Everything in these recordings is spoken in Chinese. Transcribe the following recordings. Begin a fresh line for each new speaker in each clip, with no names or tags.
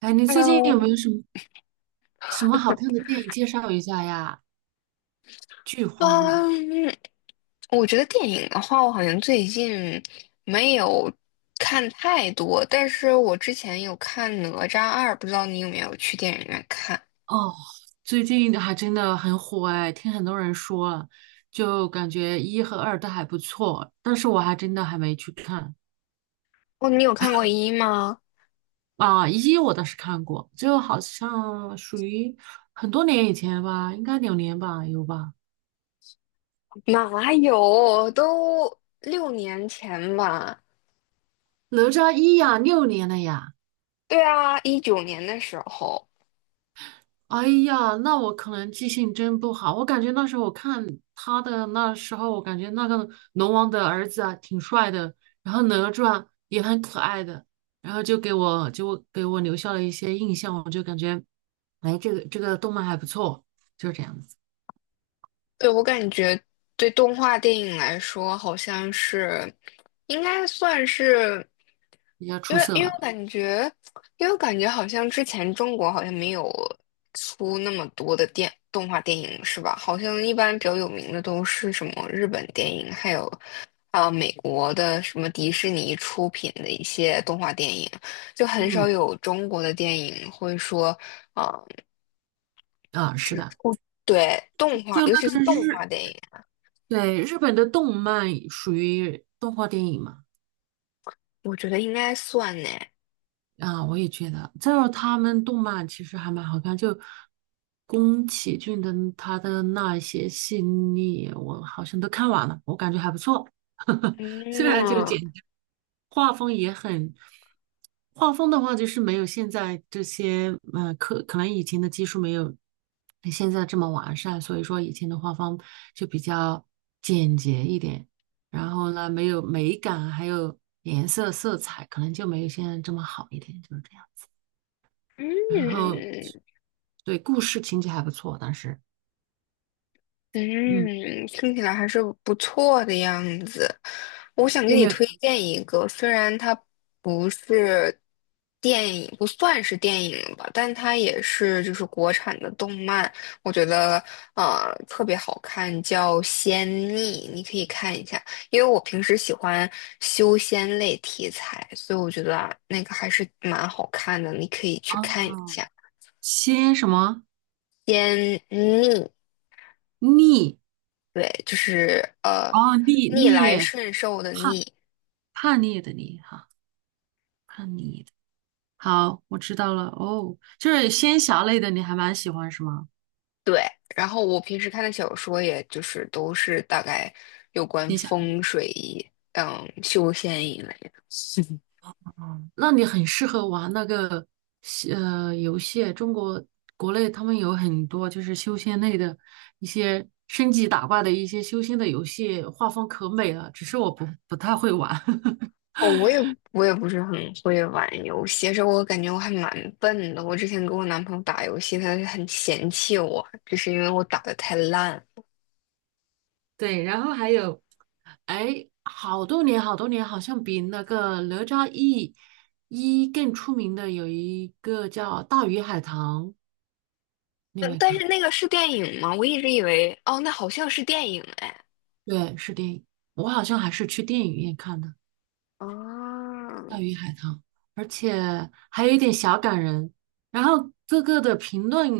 哎，你最近有
Hello，
没有什么好看的电影介绍一下呀？剧荒了。
嗯，我觉得电影的话，我好像最近没有看太多，但是我之前有看《哪吒二》，不知道你有没有去电影院看？
哦，最近还真的很火哎，听很多人说了，就感觉一和二都还不错，但是我还真的还没去看。
哦，你有看过一吗？
啊，一我倒是看过，就好像属于很多年以前吧，应该两年吧，有吧？
哪有，都6年前吧。
哪吒一呀，六年了呀。
对啊，19年的时候。
哎呀，那我可能记性真不好。我感觉那时候我看他的那时候，我感觉那个龙王的儿子啊挺帅的，然后哪吒也很可爱的，然后就给我留下了一些印象，我就感觉，哎，这个动漫还不错，就是这样子，
对，我感觉对动画电影来说，好像是应该算是，
比较
因
出
为
色
因为我
了。
感觉，因为我感觉好像之前中国好像没有出那么多的电动画电影，是吧？好像一般比较有名的都是什么日本电影，还有美国的什么迪士尼出品的一些动画电影，就很少
嗯。
有中国的电影会说啊，
啊，
就
是
是
的。
出对动画，
就
尤
那
其是
个
动画
日，
电影。
对，日本的动漫属于动画电影嘛。
我觉得应该算呢。
啊，我也觉得。再有，他们动漫其实还蛮好看，就宫崎骏的他的那些系列，我好像都看完了，我感觉还不错。虽然就
嗯
简单，画风也很，画风的话就是没有现在这些，可能以前的技术没有现在这么完善，所以说以前的画风就比较简洁一点。然后呢，没有美感，还有颜色、色彩，可能就没有现在这么好一点，就是这样。然后，
嗯
对，故事情节还不错，当时。嗯，
嗯，听起来还是不错的样子。我想
你
给
有
你
没有
推
看？
荐一个，虽然它不是电影，不算是电影吧，但它也是就是国产的动漫，我觉得特别好看，叫《仙逆》，你可以看一下。因为我平时喜欢修仙类题材，所以我觉得啊那个还是蛮好看的，你可以去看一
哦，
下。
仙什么
偏逆，
逆？
对，就是
哦，逆
逆
逆
来顺受的
叛
逆，
叛逆的逆哈。好，我知道了。哦，就是仙侠类的，你还蛮喜欢是吗？
对。然后我平时看的小说，也就是都是大概有关
仙侠。
风水、嗯修仙一类的。
哦，那你很适合玩那个游戏，中国国内他们有很多就是修仙类的一些升级打怪的一些修仙的游戏，画风可美了，只是我不太会玩。
哦，我也不是很会玩游戏，其实我感觉我还蛮笨的。我之前跟我男朋友打游戏，他就很嫌弃我，就是因为我打的太烂。
对，然后还有，哎，好多年，好像比那个哪吒一更出名的有一个叫《大鱼海棠》，你有
嗯，
没有
但是
看？
那个是电影吗？我一直以为，哦，那好像是电影哎。
对，是电影，我好像还是去电影院看的。
啊，
大鱼海棠，而且还有一点小感人。然后各个的评论，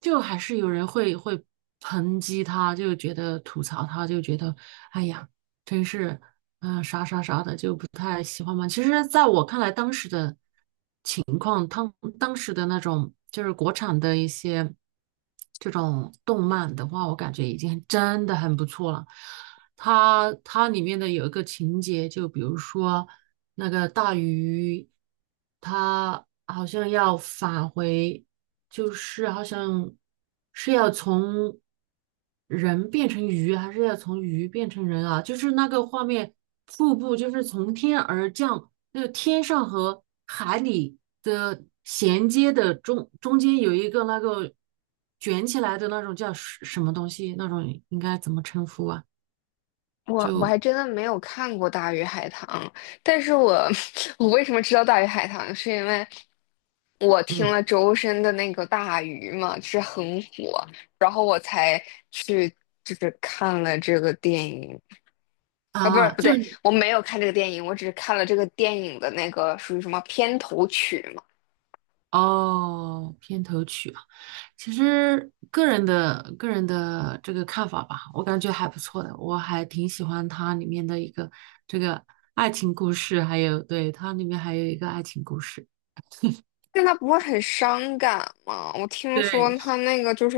就还是有人会抨击他，就觉得吐槽他，就觉得哎呀，真是啥啥啥的，就不太喜欢嘛。其实，在我看来，当时的那种就是国产的一些这种动漫的话，我感觉已经真的很不错了。它里面的有一个情节，就比如说那个大鱼，它好像要返回，就是好像是要从人变成鱼，还是要从鱼变成人啊？就是那个画面，瀑布就是从天而降，那个天上和海里的衔接的中间有一个那个卷起来的那种叫什么东西，那种应该怎么称呼啊？
我我
就。
还真的没有看过《大鱼海棠》，但是我 我为什么知道《大鱼海棠》，是因为我听
嗯，
了周深的那个《大鱼》嘛，是很火，然后我才去就是看了这个电影啊，不是
啊，
不
就
对，
是你
我没有看这个电影，我只是看了这个电影的那个属于什么片头曲嘛。
哦，片头曲啊。其实个人的这个看法吧，我感觉还不错的，我还挺喜欢它里面的一个这个爱情故事，还有对它里面还有一个爱情故事，
但他不会很伤感吗？我听说
对，
他那个就是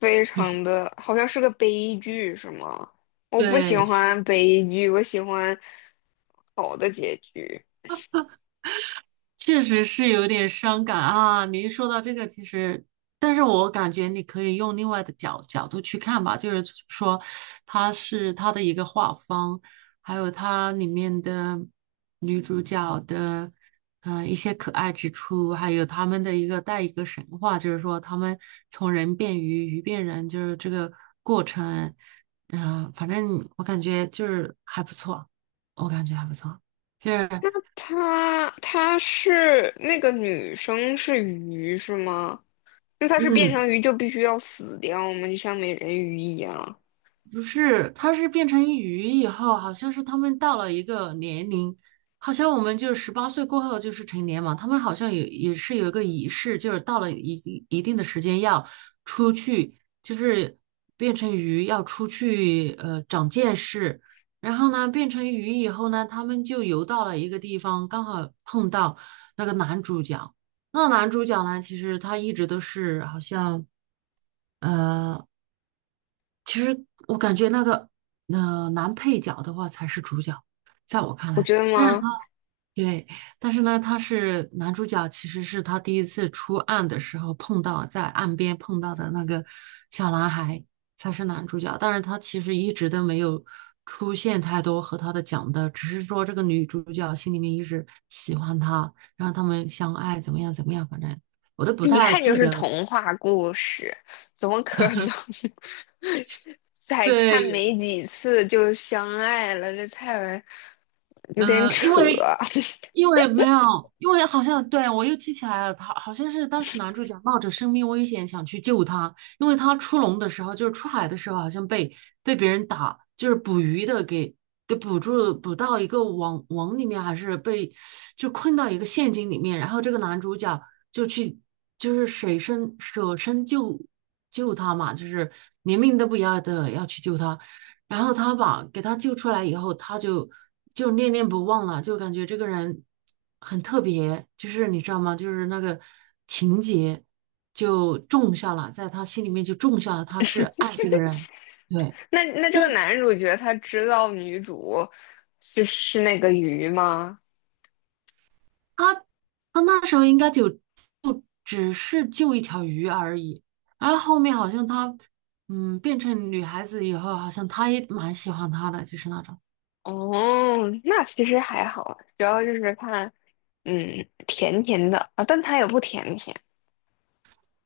非
很深。
常的，好像是个悲剧，是吗？我不喜
对，
欢悲剧，我喜欢好的结局。
确实是有点伤感啊！你一说到这个，其实，但是我感觉你可以用另外的角度去看吧，就是说，它是它的一个画风，还有它里面的女主角的，一些可爱之处，还有他们的一个一个神话，就是说他们从人变鱼，鱼变人，就是这个过程。反正我感觉就是还不错，我感觉还不错，就是
他是那个女生是鱼是吗？那他是变
嗯。
成鱼就必须要死掉吗？就像美人鱼一样？
不是，它是变成鱼以后，好像是他们到了一个年龄，好像我们就十八岁过后就是成年嘛，他们好像也是有一个仪式，就是到了一定的时间要出去，就是变成鱼要出去长见识，然后呢变成鱼以后呢，他们就游到了一个地方，刚好碰到那个男主角。那男主角呢，其实他一直都是好像。呃，其实我感觉那个男配角的话才是主角，在我看
我
来。
真的
但是他，
吗？
对，但是呢，他是男主角，其实是他第一次出岸的时候在岸边碰到的那个小男孩才是男主角，但是他其实一直都没有出现太多和他的讲的，只是说这个女主角心里面一直喜欢他，然后他们相爱怎么样怎么样，反正我都不
一
太
看就
记
是
得。
童话故事，怎么可能 才看
对，
没几次就相爱了？这太为有点
呃，
扯。
因为因为没有，因为好像对我又记起来了，他好像是当时男主角冒着生命危险想去救他，因为他出笼的时候，就是出海的时候，好像被别人打，就是捕鱼的给捕住，捕到一个网里面，还是被就困到一个陷阱里面，然后这个男主角就去就是舍身救他嘛，就是连命都不要的要去救他。然后他把给他救出来以后，就念念不忘了，就感觉这个人很特别，就是你知道吗？就是那个情节就种下了，在他心里面就种下了，他是爱这是个的 人。对，
那这
但
个男主角他知道女主是那个鱼吗？
他他那时候应该就只是救一条鱼而已，然后后面好像他变成女孩子以后，好像他也蛮喜欢他的，就是那种。
哦，那其实还好，主要就是看，嗯，甜甜的啊，但他也不甜甜。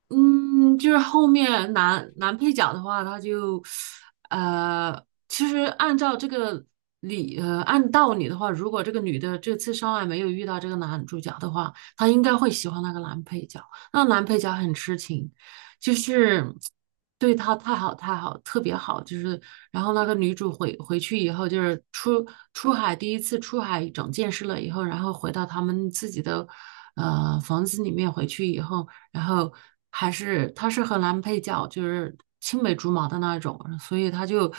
嗯，就是后面男配角的话，他就，呃，其实按照这个按道理的话，如果这个女的这次上来没有遇到这个男主角的话，她应该会喜欢那个男配角。那男配角很痴情，就是对他太好，特别好。就是然后那个女主回去以后，就是出海第一次出海长见识了以后，然后回到他们自己的房子里面回去以后，然后还是她是和男配角，就是青梅竹马的那种，所以她就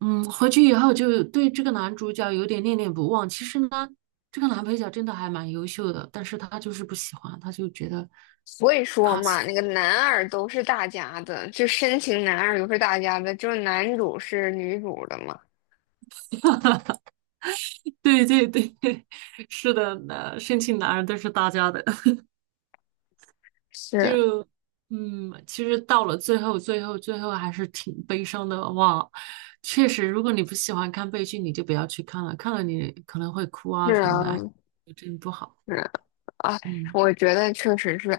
回去以后就对这个男主角有点念念不忘。其实呢。这个男配角真的还蛮优秀的，但是他就是不喜欢，他就觉得。
所以说嘛，那个男二都是大家的，就深情男二都是大家的，就是男主是女主的嘛。
对对对，是的，那申请男人都是大家的，
是
就嗯，其实到了最后，最后还是挺悲伤的哇。确实，如果你不喜欢看悲剧，你就不要去看了，看了你可能会哭啊
是
什么
啊，
的，哎，真不好。
是啊啊，
嗯。
我觉得确实是。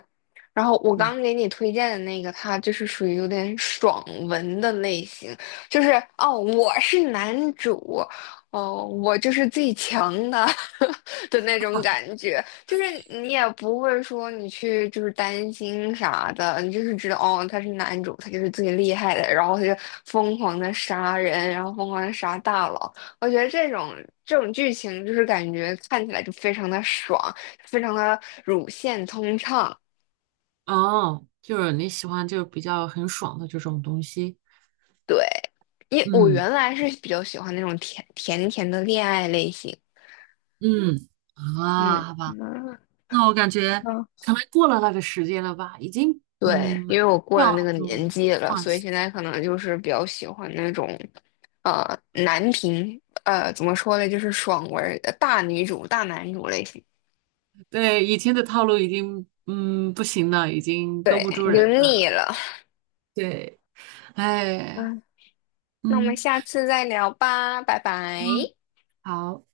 然后我
嗯，
刚给你推荐的那个，它就是属于有点爽文的类型，就是哦，我是男主，哦，我就是最强的 的那种感觉，就是你也不会说你去就是担心啥的，你就是知道哦，他是男主，他就是最厉害的，然后他就疯狂的杀人，然后疯狂的杀大佬，我觉得这种剧情就是感觉看起来就非常的爽。非常的乳腺通畅。
哦，就是你喜欢就比较很爽的这种东西。
对，因我
嗯。
原来是比较喜欢那种甜甜甜的恋爱类型。
嗯，啊，
嗯
好吧，
嗯
那我感觉
嗯，
可能过了那个时间了吧，已经
对，
嗯，
因为我过了
要
那
那
个
种。
年纪了，所以现在可能就是比较喜欢那种，男频，怎么说呢，就是爽文儿大女主、大男主类型。
对，以前的套路已经不行了，已经勾
对，
不住
你就
人
腻
了。
了。
对，哎，
嗯，那我们
嗯。
下次再聊吧，拜
嗯，
拜。
好。